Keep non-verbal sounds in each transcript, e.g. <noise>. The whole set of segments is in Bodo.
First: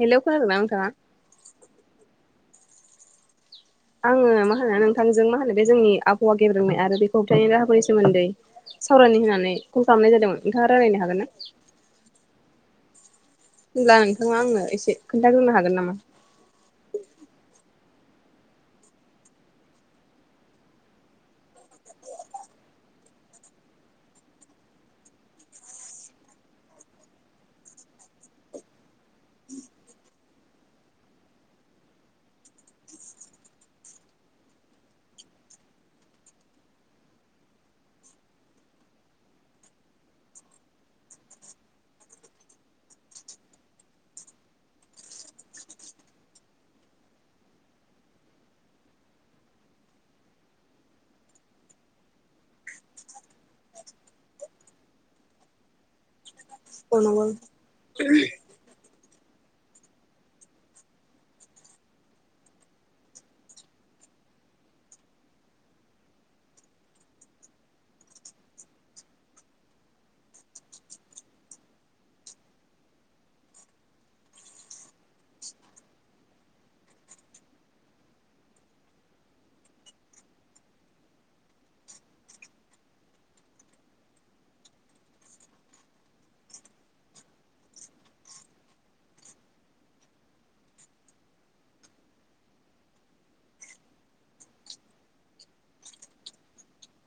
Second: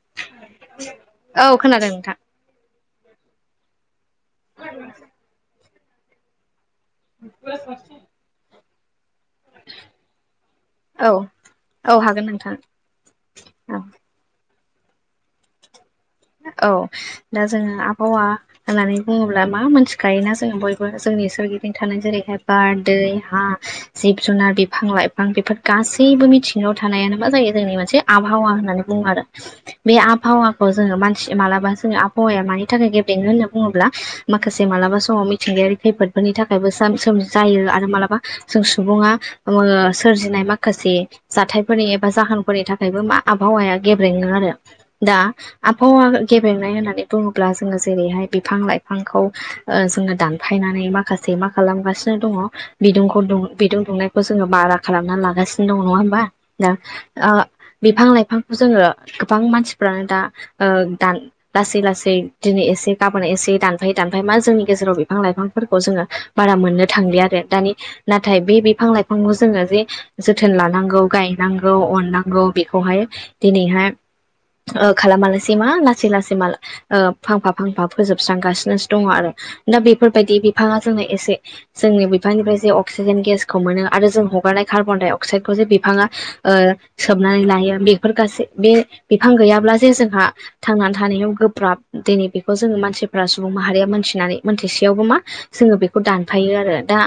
हेलौ खोनादोंना नोंथाङा? औ खोनादों नोंथां, आङो मा होनो नोंथांजों मा होनो बे जोंनि आबहावा गेब्रेंनाय आरो बेखौ होबथाय राहाफोरनि सोमोन्दै सावरायनो होनानै कल खालामनाय जादोंमोन नोंथाङा रायज्लायनो औ हागोन न? औ हागोन नोंथां औ होनब्ला नोंथाङा आंनो एसे खोन्थाग्रोनो हागोन नामा? औ दा जोङो आबहावा होननानै बुङोब्ला मा मोनथिखायोना जोङो बयबो जों सोरगिदिं थानाय जेरैहाय, बार दै हा जिब जुनार बिफां लाइफां बेफोर गासै मिथिंगायाव थानायानो मा जायो जोंनि मोनसे आबहावा होननानै बुङो आरो बे आबहावाखौ जोङो मानसि मालाबा जोंनि आबहावाया मानि थाखाय गेब्रेंङो होनना बुङोब्ला माखासे मालाबा समाव मिथिंगायारि खैफोदफोरनि थाखायबो जायो आरो मालाबा जों सुबुङा सोरजिनाय माखासे से जाथायफोरनि एबा जाहोनफोरनि थाखायबो मा आबहावाया गेब्रेङो। आरो दा आबहावा गेबेंनाय होननानै बुङोब्ला जोङो जेरैहाय, बिफां लाइफांखौ जोङो दानफाय नानै माखासे मा खालामगासिनो दङ बिदुंखौ बिदुं दुंनायखौ जोङो बारा खालामनानै लागासिनो दं नङा होमबा दा औ नंगौ बिफां लाइफांखौ जोङो गोबां मानसिफ्रानो दा लासै लासै दिनै एसे गाबोन एसे दानफायै दानफाय मा जोंनि गेजेराव बिफां लाइफां फोरखौ जोङो बारा मोननो थांलिया आरो दा नाथाय बे बिफां लाइफांखौ जोङो जे जोथोन लानांगौ गायनांगौ अननांगौ बेखौहाय दिनैहाय खालामा लासिनो लासै मा लासै लासै मा फांफा फांफा फोजोबस्रांगासिनोसो दङ आरो दा बेफोरबायदि बिफाङा जोंनो एसे जोंनि बिफांनिफ्राय जे अक्सिजेन गेसखौ मोनो आरो जों हगारनाय कार्बन डाइ अक्साइड खौ जे बिफाङा सोमनानै लायो बेफोर गासै बे बिफां गैयाब्ला जे जोंहा थांनानै थानायाव गोब्राब दिनै बेखौ जोङो मानसिफ्रा सुबुं माहारिया मोनथिनानै मोनथिसेयावबो मा जोङो बेखौ दानफायो आरो। दा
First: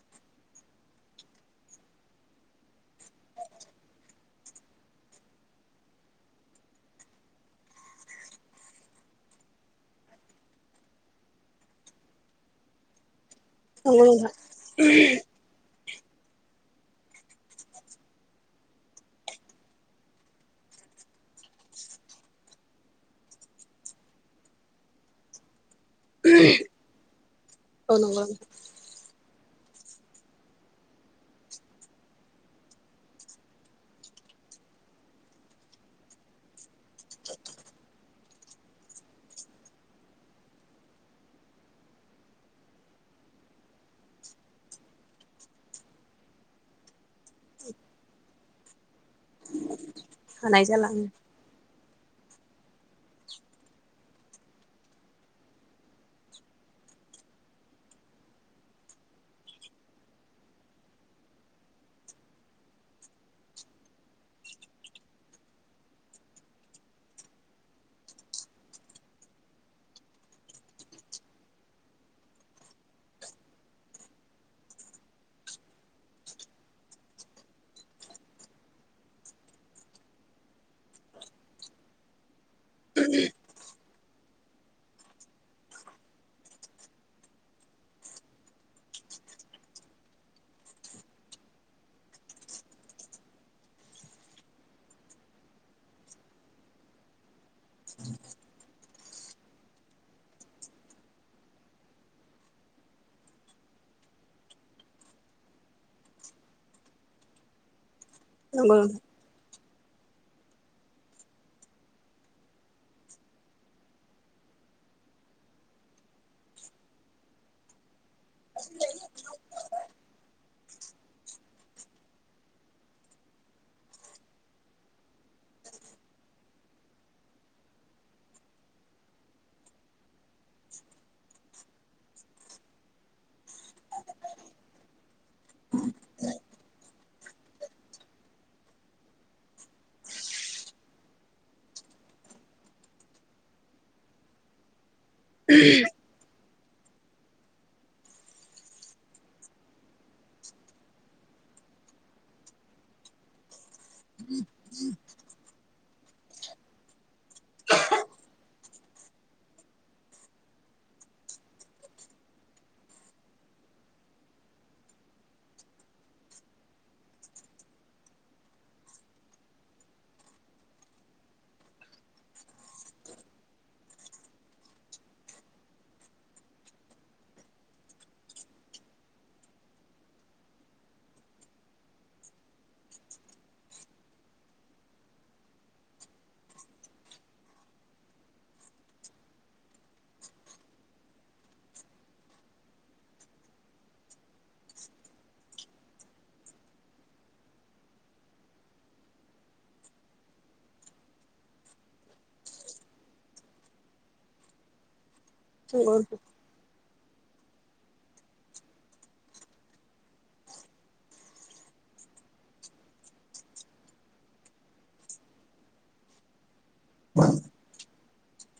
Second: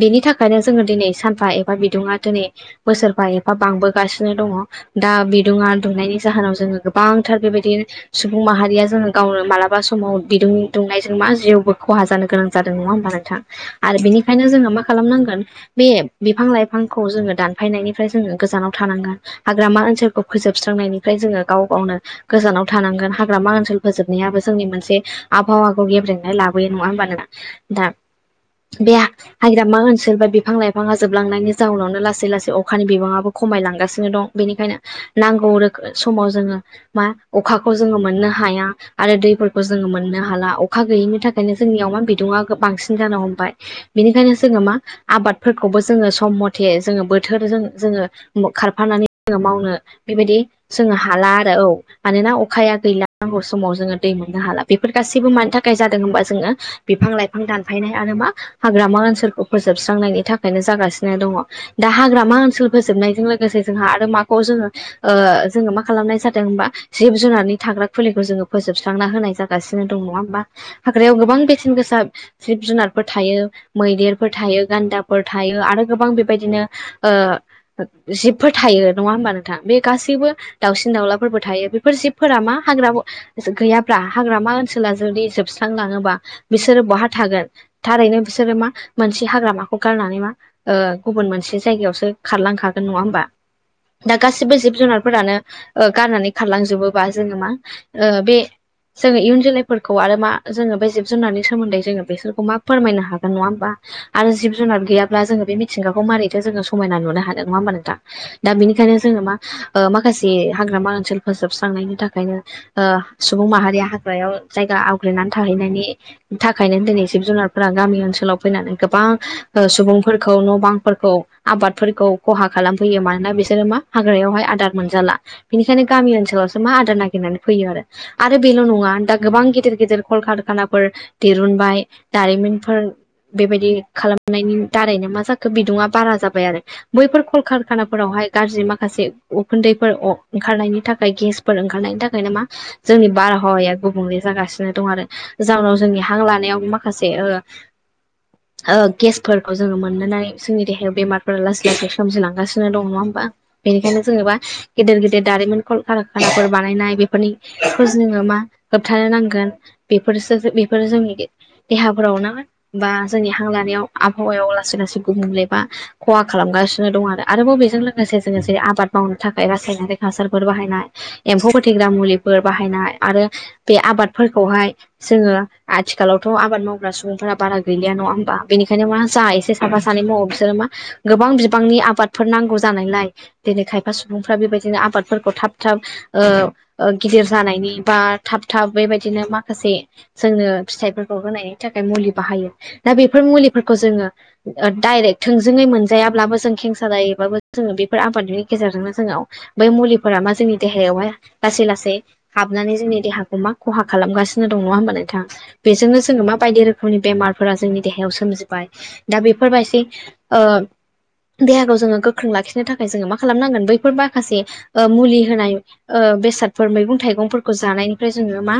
बेनि थाखायनो जोङो दिनै सानफा एबा बिदुुङा दिनै बोसोरबा एफा बांबोगासिनो दङ दा बिदुङा दुंनायनि जाहोनाव जोङो गोबांथार बेबायदि सुबुं माहारिया जोङो गावनो मालाबा समाव बिदुं दुंनायजों मा जिउबो खहा जानो गोनां जादों। नङा होनबा नोंथां। आरो नंगौ नोंथां बेनिखायनो जोङो मा खालामनांगोन बे बिफां लाइफांखौ जोङो दानफायनायनिफ्राय जोङो गोजानाव थानांगोन हाग्रामा ओनसोलखौ फोजोबस्रां नायनिफ्राय जोङो गाव गावनो गोजानाव थानांगोन हाग्रामा ओनसोल फोजोबनायाबो जोंनि मोनसे आबहावाखौ गेब्रेंनाय लाबोयो नङा होमबा नों नोंथां? औ नंगौ नोंथां बे हाग्रामा ओनसोल बा बिफां लाइफाङा जोबलांनायनि जाउनावनो लासै लासै अखानि बिबाङाबो खमायलांगासिनो दं। बेनिखायनो नांगौ रो समाव जोङो मा अखाखौ जोङो मोननो हाया आरो दैफोरखौ जोङो मोननो हाला अखा गैयैनि थाखायनो जोंनियाव बिदुङा बांसिन जानो हमबाय। बिनिखायनो जोङो मा आबादफोरखौबो जोङो सम मथे जो ङो बोथोरजों जोङो खारफानानै जोङो मावनो बेबायदि हानाय जाला जोङो आं। हाला आरो औ मानोना अखाया गैला नंगौ समाव जोङो दै मोननो हाला बेफोर गासैबो मानि थाखाय जादों होनबा जोङो बिफां लाइफां दानफायनाय आरो मा हाग्रामा ओनसोलखौ फोजोबस्रांनायनि थाखायनो जागासिनो दङ। दा हाग्रामा ओनसोल फोजोबनायजों लोगोसे जोंहा आरो माखौ जोङो जोङो मा खालामनाय जादों होनबा जिब जुनारनि थाग्रा खुलिखौ जोङो फोजोबस्रांना होनाय जागासिनो दङ नङा होमबा हाग्रायाव गोबां बेसेन गोसा जिब जुनारफोर थायो मैदेरफोर थायो गान्दाफोर थायो आरो गोबां बेबायदिनो ओ जिबफोर थायो नङा होमबा नोंथां बे गासैबो दाउसिन दाउलाफोरबो थायो। बेफोर जिबफोरा मा हाग्रा गैयाब्ला हाग्रामा ओनसोला जुदि जोबस्रांलाङोबा बिसोर बहा थागोन थारैनो बिसोरो मा मोनसे हाग्रामाखौ गारनानै मा ओ गुबुन मोनसे जाय गायावसो खारलांखागोन नङा होमबा? दा गासैबो जिब जुनारफोरानो गारनानै खारलांजोबोबा जोङो मा ओ बे जोङो इयुन जोलैफोरखौ आरो मा जोङो बे जिब जुनारनि सोमोन्दै जोङो बेसोरखौ मा फोरमायनो हागोन नङा होमबा? आरो जिब जुनार गैयाब्ला जोङो बे मिथिंगाखौ मारैथो जोङो समायना नुनो हादों नङा होमबा नोंथां? दा नंगौ बिनिखायनो नोंथां जोङो मा ओ माखासे हाग्रामा ओनसोल फोजोबस्रांनायनि थाखायनो ओ सुबुं माहारिया हाग्रायाव जायगा आवग्रिनानै थाहैनायनि थाखायनो दिनै जिब जुनारफोरा गामि ओनसोलाव फैनानै गोबां ओ सुबुंफोरखौ न' बांफोरखौ आबादफोरखौ खहा खालामफैयो मानोना बिसोरो मा हाग्रायावहाय आदार मोनजाला बेनिखायनो गामि ओनसोलावसो मा आदार नागिरनानै फैयो आरो बेल' नङा दा गोबां गेदेर गेदेर कल कारखानाफोर दिरुनबाय दारिमिनफोर बेबायदि खालामनायनि दारैनो मा जाखो बिदुुङा बारा जाबाय आरो बैफोर कल कारखानाफोराव हाय गाज्रि माखासे उखुन्दैफोर ओंखारनायनि थाखाय गेसफोर ओंखारनायनि थाखायनो मा जोंनि बारहावाया गुबुंले जागासिनो दं आरो। जाउनाव जोंनि हां लानायाव माखासे ओ ओ गेसफोरखौ जोङो मोननानै जोंनि देहायाव बेमारफोरा लासै लासै सोमजिलांगासिनो दङ नङा होमबा? बेनिखायनो जेनेबा गेदेर गेदेर दारिमिन कल कारखानाफोर बानायनाय बेफोरनिखौ जोङो मा होबथानो नांगोन बेफोरसो बे फोर जोंनि देहाफोराव ना बा जोंनि हां लानायाव आबहावायाव लासै लासै गुबुंले बा खहा खालामगा सिनो दङ आरो। आरोबाव बेजों लोगोसे जोङो जे आबाद मावनो थाखाय रासायनारि हासार फोर बाहायनाय एम्फौ फोथैग्रा मुलिफोर बाहायनाय आरो बे आबादफोरखौहाय जोङो आथिखालावथ' आबाद मावग्रा सुबुंफोरा बारा गैलिया नङा हबा बेनिखायनो मा जा एसे साफा सानै मावो बिसोरो मा गोबां बिबांनि आबादफोर नांगौ जानायलाय दिनै खायफा सुबुंफ्रा बेबायदिनो आबाद फोरखौ थाब थाब ओ गिदिर जानायनि बा थाब थाब बेबायदिनो माखासे जोंनो फिथाइफोरखौ होनायनि थाखाय मुलि बाहायो दा बेफोर मुलिफोरखौ जोङो डाइरेक्ट थोंजोङै मोनजायाब्लाबो जों खेंसालायैबाबो जोङो बेफोर आबादनि गेजेरजोंनो जोङो बै मुलि फोरा मा जोंनि देहायावहाय लासै लासै हाबनानै जोंनि देहाखौ मा खहा खालामगासिनो दं नङा होनबा नोंथां? नंगौ बेजोंनो नोंथां। जोङो माबायदि रोखो मनि बेमारफोरा जोंनि देहायाव सोमजिबाय दा बेफोरबायदि ओ देहाखौ जोङो गोख्रों लाखिनो थाखाय जोङो मा खालामनांगोन बैफोर माखासे ओ मुलि होनाय ओ बेसादफोर मैगं थाइगंफोरखौ जानायनिफ्राय जोङो मा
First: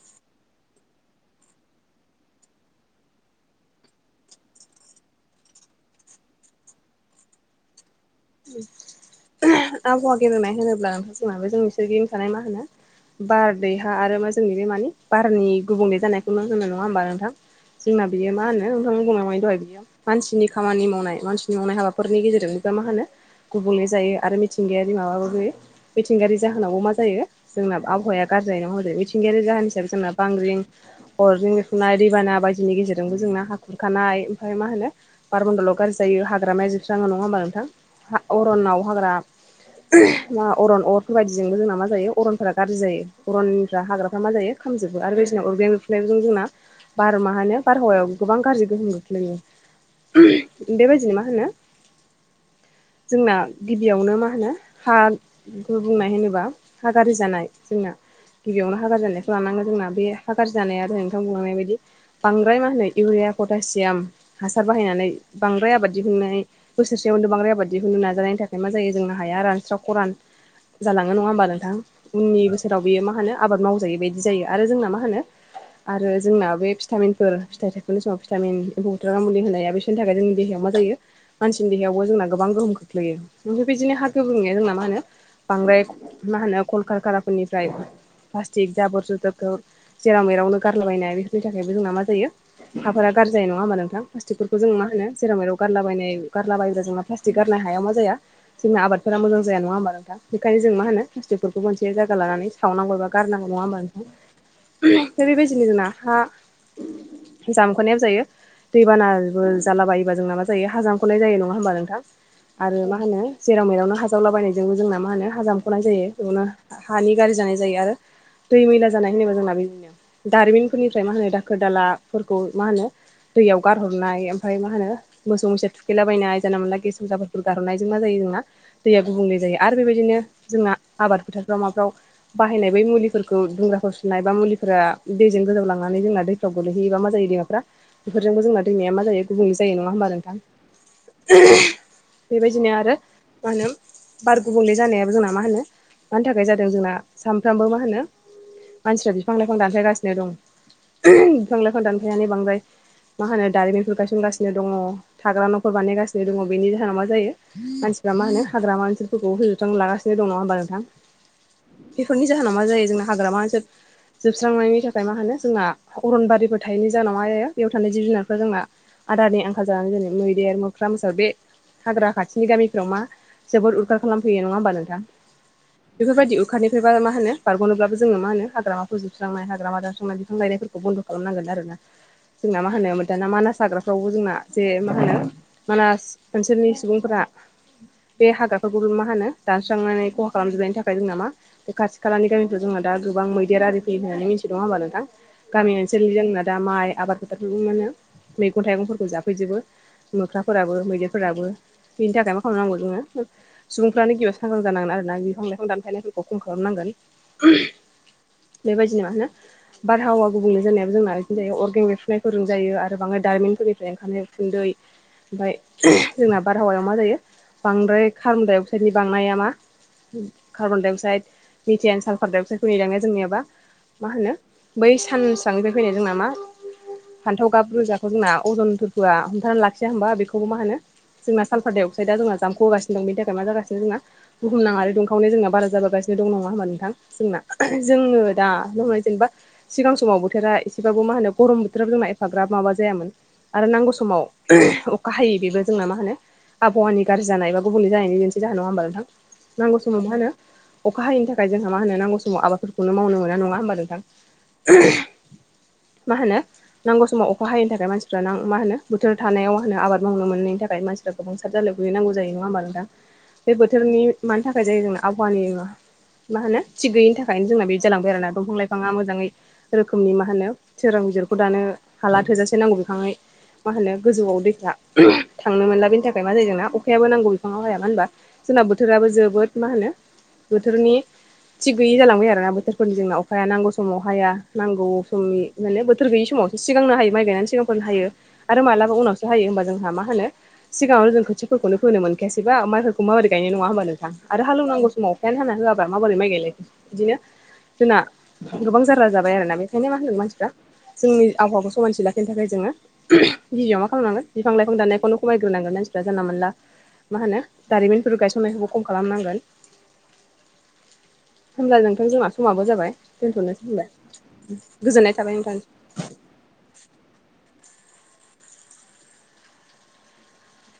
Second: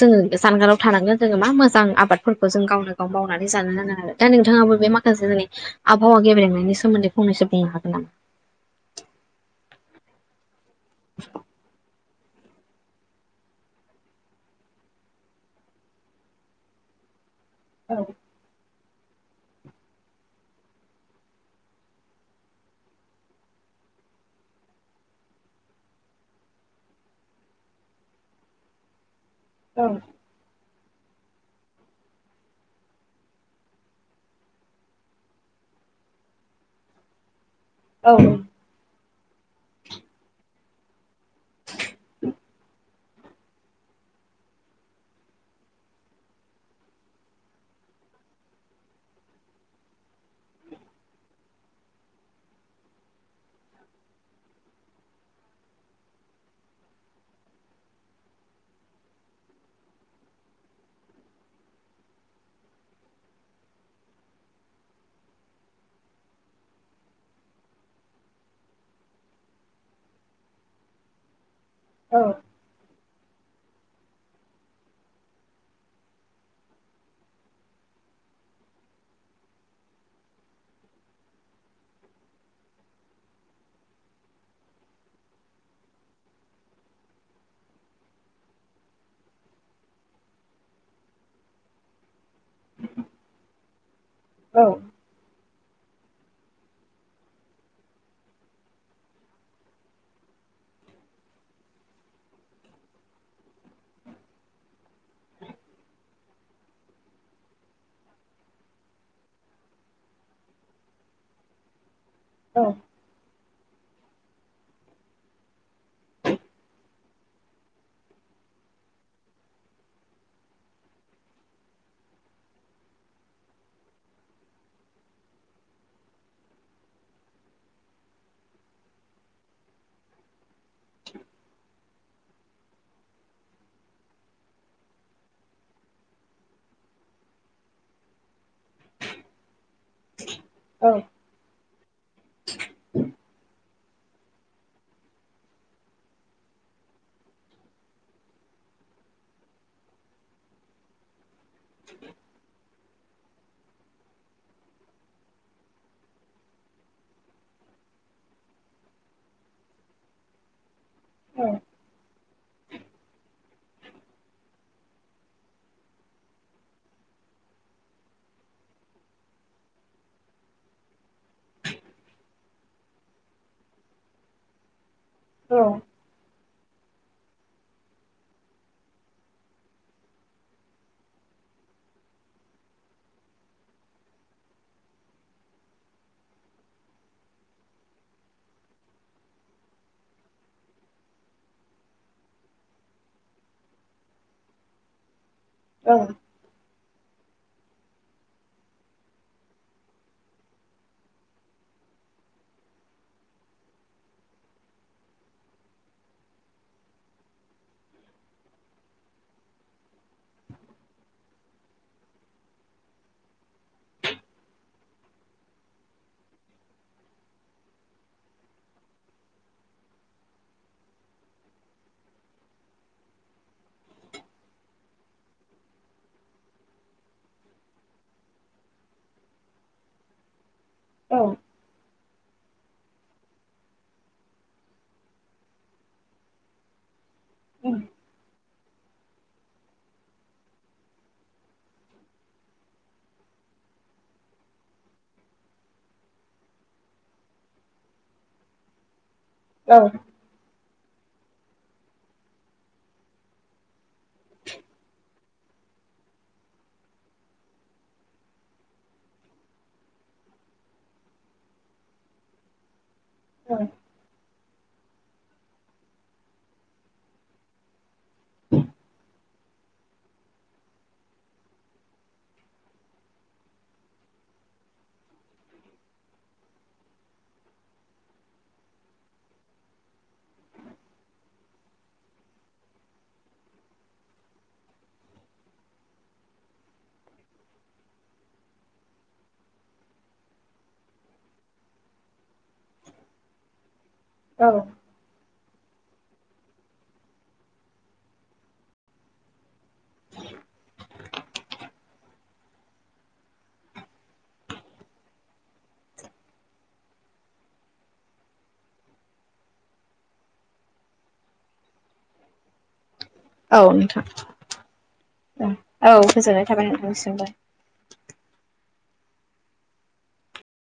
जोङो जानगाराव थानांगोन जोङो मा मोजां आबादफोरखौ जों गावनो गाव मावनानै जानो नांगोन आरो दा नोंथाङाबो बे माखासे आबहावा गेब्रेंनायनि सोमोन्दै फंनैसो बुंनो हागोन नामा? आबहावा गेबेंनाय होनोब्ला नोंथांजोंहाबो जोंनि सोरगिदिं थानाय मा होनो बारदैहा आरो मा जोंनि बे मानि बारनि गुबुंलै जानायखौनो होननाय नङा होमबा नोंथां। जोंना बियो मा होनो बुंनाय मायो दहाय बियो मानसिनि खामानि मावनाय मानसिनि मावनाय हाबाफोरनि गेजेरजों नोबा मा होनो गुबुंले जायो आरो मिथिंगायारि माबा गै मिथिंगायारि जाहोनावबो मा जायो जोंना आबहावाया गाज्रि जायो हजों मि थिंगायारि जाहोन हिसाब जोंना बांग्रिं अरजों बेरफ्रुनाय दैबाना बायदिनि गेजेरजोंबो जोंना हा खुरखानाय ओमफ्राय मा होनो बारमन्दलाव गाज्रि जायो हाग्रामाया जोबस्राङो नङा होनबा नोंथां? अरनाव हाग्रा मा अरन अरफोर बायदिजोंबो जोंना मा जायो अरनफोरा गाज्रि जायो अरननिफ्रा हाग्राफ्रा मा जायो खामजो आरो बेदिनो अरगे बेरफ्रुनायजों जोंना बार मा होनो बारहावायाव गोबां गाज्रि गोहोम खोख्लैयो। ओहोम बेबायदिनो मा होनो जोंना गिबियावनो मा होनो हा गुबुंनाय होनोब्ला हा गाज्रि जानाय जोंना गिबियावनो हा गाज्रि जानायखौ लानांगो जोंना बे हा गाज्रि जानाया नोंथां बुंलांनाय बायदि बांद्राय मा होनो इउरिया पटासियाम हासार बाहायनानै बांद्राय आबाद दिहुननाय बोसोरसेयावनो बांद्राय आबाद दिहुननो नाजानाय नि थाखाय मा जायो जोंनो हाया रानस्राव खरान जालाङो नङा होमबा नोंथां उननि बोसोराव बे मा मा होनो आबाद मावजायो बायदि जायो। आरो जोंना मा होनो आरो जोंना बे भिटामिनफोर फिथाइनि समाव भिटामिन एम्फौबुथारग्रा मुलि होननायाया बिसोरनि थाखाय जोंनि देहायाव मा जायो मानसिनि देहायावबो जोंना गोबां गोहोम खोख्लैयो। बिदिनो हा गुबुंनाया जोंना मा होनो बांद्राय मा होनो कलकारकाराफोरनिफ्राय प्लास्टिक जाबोर जुदोरफोर जेराव मेरावनो गारलाबायनाय बेफोरनि थाखायबो जोंना मा जायो हाफोरा गाज्रि जायो नङा होमबा नोंथां? प्लास्टिकफोरखौ जों मा होनो जेराव मेराव गारलाबायनाय गारलाबायोब्ला जोंना प्लास्टिक गारनाय हाया मा जाया जोंनि आबादफोरा मोजां जाया नङा होमबा नोंथा? बेनिखायनो जों मा होनो प्लास्टिकफोरखौ मोनसे जायगा लानानै सावनांगौबा गारनांगौ। नङा होनबा नोंथां? बेबायदिनो जोंना हा जामख'नायाव जायो दैबानाबो जालाबायोबा जोंना मा जायो हा जामख'नाय जायो नङा होमबा नोंथां? आरो मा होनो जेराव मेरावनो हाजावलाबायनायजोंबो जोंना मा होनो हाजामख'नाय जायो बेयावनो हानि गाज्रि जानाय जाय। आरो दै मैला जानाय होनोबा जोंना बेनो दारिमिनफोरनिफ्राय मा होनो दाखोर-दालाफोरखौ मा होनो दैयाव गारहरनाय ओमफ्राय मा होनो मोसौ-मोसा थुखैलाबायनाय जानला-मोनला गेस मुजाफोरफोरखौ गारहरनायजों मा जायो दैया गुबुंले जायो। आरो बेबायदिनो जोंना आबाद फोथारफ्राव माफ्राव बाहायनाय बै मुलिफोरखौ दुंग्राफोर सुनाय बा मुलिफोरा दैजों गोजावलांनानै जोंना दैफ्राव गोलैहयोबा मा जायो दैमाफ्रा बेफोरजोंबो जोंना दैैमाया मा जायो गुबुंल जायो नङा होमबा नोंथां? ओहोहोम बेबायदिनो आरो मा होनो बार गुबुंले जानाया जोंना मा होनो मानि थाखाय जादों जोंना सानफ्रामबो मा होनो मानसिफ्रा बिफां-लाइफां दानफायगासिनो दं। बिफां-लाइफां दानफायनानै बांद्राय मा होनो दारिमिनफोर गायसनगासिनो दङ थाग्रा न'फोर बानायगासिनो दङ बेनि जाहोनाव मा जायो मानसि फ्रा मा होन हाग्रामा ओनोलफोरखौ फोजोबस्रांना लागासिनो दङ नङा होमबा नोंथां? बेफोरनि जाहोनाव मा जायो जोंना हाग्रामा ओसोल जोबस्रांनायनि थाखाय मा होनो जोंना अरनबारिफोर थायैनि जाहोनाव मा जायो बेयाव थानाय जिब-जुनारफोरा जोंना आदारनि आंखाल जानानै जेरै मैदेर मोख्रा मोसौ बे हाग्रा खाथिनि गामि याव मा जोबोद उदखार खालामफैयो नङा होनबा नोंथां? बेफोरबायदि उदखारनिफ्रायबा मा होनो बग'नोब्लाबो जोङो मा होनो हाग्रामाखौ जोबस्रांनाय हाग्राम दास्रांनाय बिफां गायनायफोरखौ बन्द खालामनांगोन आरो ना। जोंना मा होनोम दाना मानास हाग्राफ्रावबो जोंना जे मा होनो मानास ओनसोलनि सुबुंफोरा <inaudible> बे हाग्राफोरखौ मा होनो दानस्रांनानै खहा खालामजोबनायनि थाखाय जोंना मा बे खाथि खालानि गामिफ्राव जोंना दा गोबां मैदेर आरि फैयो होननानै मिथिदों होमबा नोंथां गामि ओनसोलनि जोंना दा माइ आबाद बेफोरबो माने मैगं थाइगंफोरखौ जाफैजोबो मोख्राफोराबो मैदेरफोराबो बिनि थाखाय मा खालामनांगौ जोङो सुबुंफ्रानो गिबियाव सांग्रां जानांगोन आरोना बिफां लाइफां दानफायनायफोरखौ खम खालामनांगोन। उह बेबायदिनो मा होनो बारहावा गुबुंल जानायाबो जोंना इदिनो जायो अर्गें बेरफुनायफोरजों जायो। आरो बाङाय दारिमिनफोरनिफ्राय ओंखामनो उखुन्दै ओमफाय अह जोंना बारहावायाव मा जायो बांद्राय कार्बन दडाइ अक्साइडनि बांनाया मा कार्बन डाइअक्साइड मिटियान साल्फार डाइअक्साइडखौ लांनाय जोंनियाबा मा होनो बै सानसांनिफ्राय फैनाय जोंना मा फान्थाव गाब रोजाखौ जोंना अजनथोरफोआ हमथाना लाखिया होमबा बेखौबो मा होनो? जोंना सालफारदाय अक्स साइडा जोंना जामख' बोगानो दं बिनि थाखाय मा जागासिनो जोंना बुहुमनाङारि दुंखावनाया जोंना बारा जाबोगासिनो दं नङा होनबा नोंथां? जोंना जोङो दा जेनेबा बुंनाय सिगां समाव बोथोरा एसेबाबो मा होनो गरम बोथोराबो जोंना एफाग्राब माबा जायामोन। आरो नांगौ समाव अखा हायै बेबो जोंना मा होनो आबहावानि गाज्रि जानाय बा गुबुंले जानायनि मोनसे जाहोन नङा होमबा नोंथां? नांगौ समाव मा होनो अखा हायैनि थाखाय जोंहा मा होनो नांगौ समाव आबादफोरखौनो मावनो मोना नङा होमबा नोंथां मा होनो नांगौ समाव अखा हायैनि थाखाय मानसिफ्रा नां मा होनो बोथोर थानायाव मा होनो आबाद मावनो मोनै नि थाखाय मानसिफ्रा गोबां साद जालाय गोलैनांगौ जायो नङा होमबा नोंथां बे बोथोरनि मानि थाखाय जायो जोंना आबहावानि मा होनो थिग गैयिनि थाखायनो जोंना बिदि जालांबाय आरोना दंफां लाइफाङा मोजाङै रोखोमनि मा होनो सोरों बिजिरख दानो हाला थोजासे नांगौ बिफाङै मा होनो गोजौआव दैफ्रा थांनो मोनला बेनि थाखाय मा जायो जोंना अखायाबो नांगौ बिफाङाव हाया मानो होनबा जोंना बोथोराबो जोबोद मा होनो बोथोरनि थिग गैयै जालांबाय आरोना बोथोरफोरनि जोंनाव अखाया नांगौ समाव हाया नांगौ समनि माने बोथोर गैयि समाव सिगांनो हायो माइ गायनायनि सिगांफोरनो हायो आरो मालाबा उनावसो हायो होमबा जोंहा मा होनो सिगाङाव जों खोथिफोरखौनो फोनो मोनखायासैबा माइफोरखौ माबायदि गायनो नङा होनबा नोंथां आरो हालौनांगौ समाव अखायानो हाना होआबा माबोरै माइ गायलायखो बिदिनो जोंना गोबां जारला जाबाय आरोना बेखायनो मा होनदों मानसिफ्रा जोंनि आबहावाखौ समानथि लाखिनो थाखाय जोङो गिबियाव मा खालामनांगोन बिफां लाइफां दाननायखौनो खमाय ग्रोनांगोन मानसिफ्रा जानला मोनला मा होनो दारिमिनफोर गायसननायखौबो खम खालामनांगोन। होमब्ला नोंथां जोंना समाबो जाबाय। औ दोनथ'नोसै नोंथां होनबा गोजोननाय थाबाय नोंथां। औ गोजोननाय थाबाय नोंथांनिसिमबो।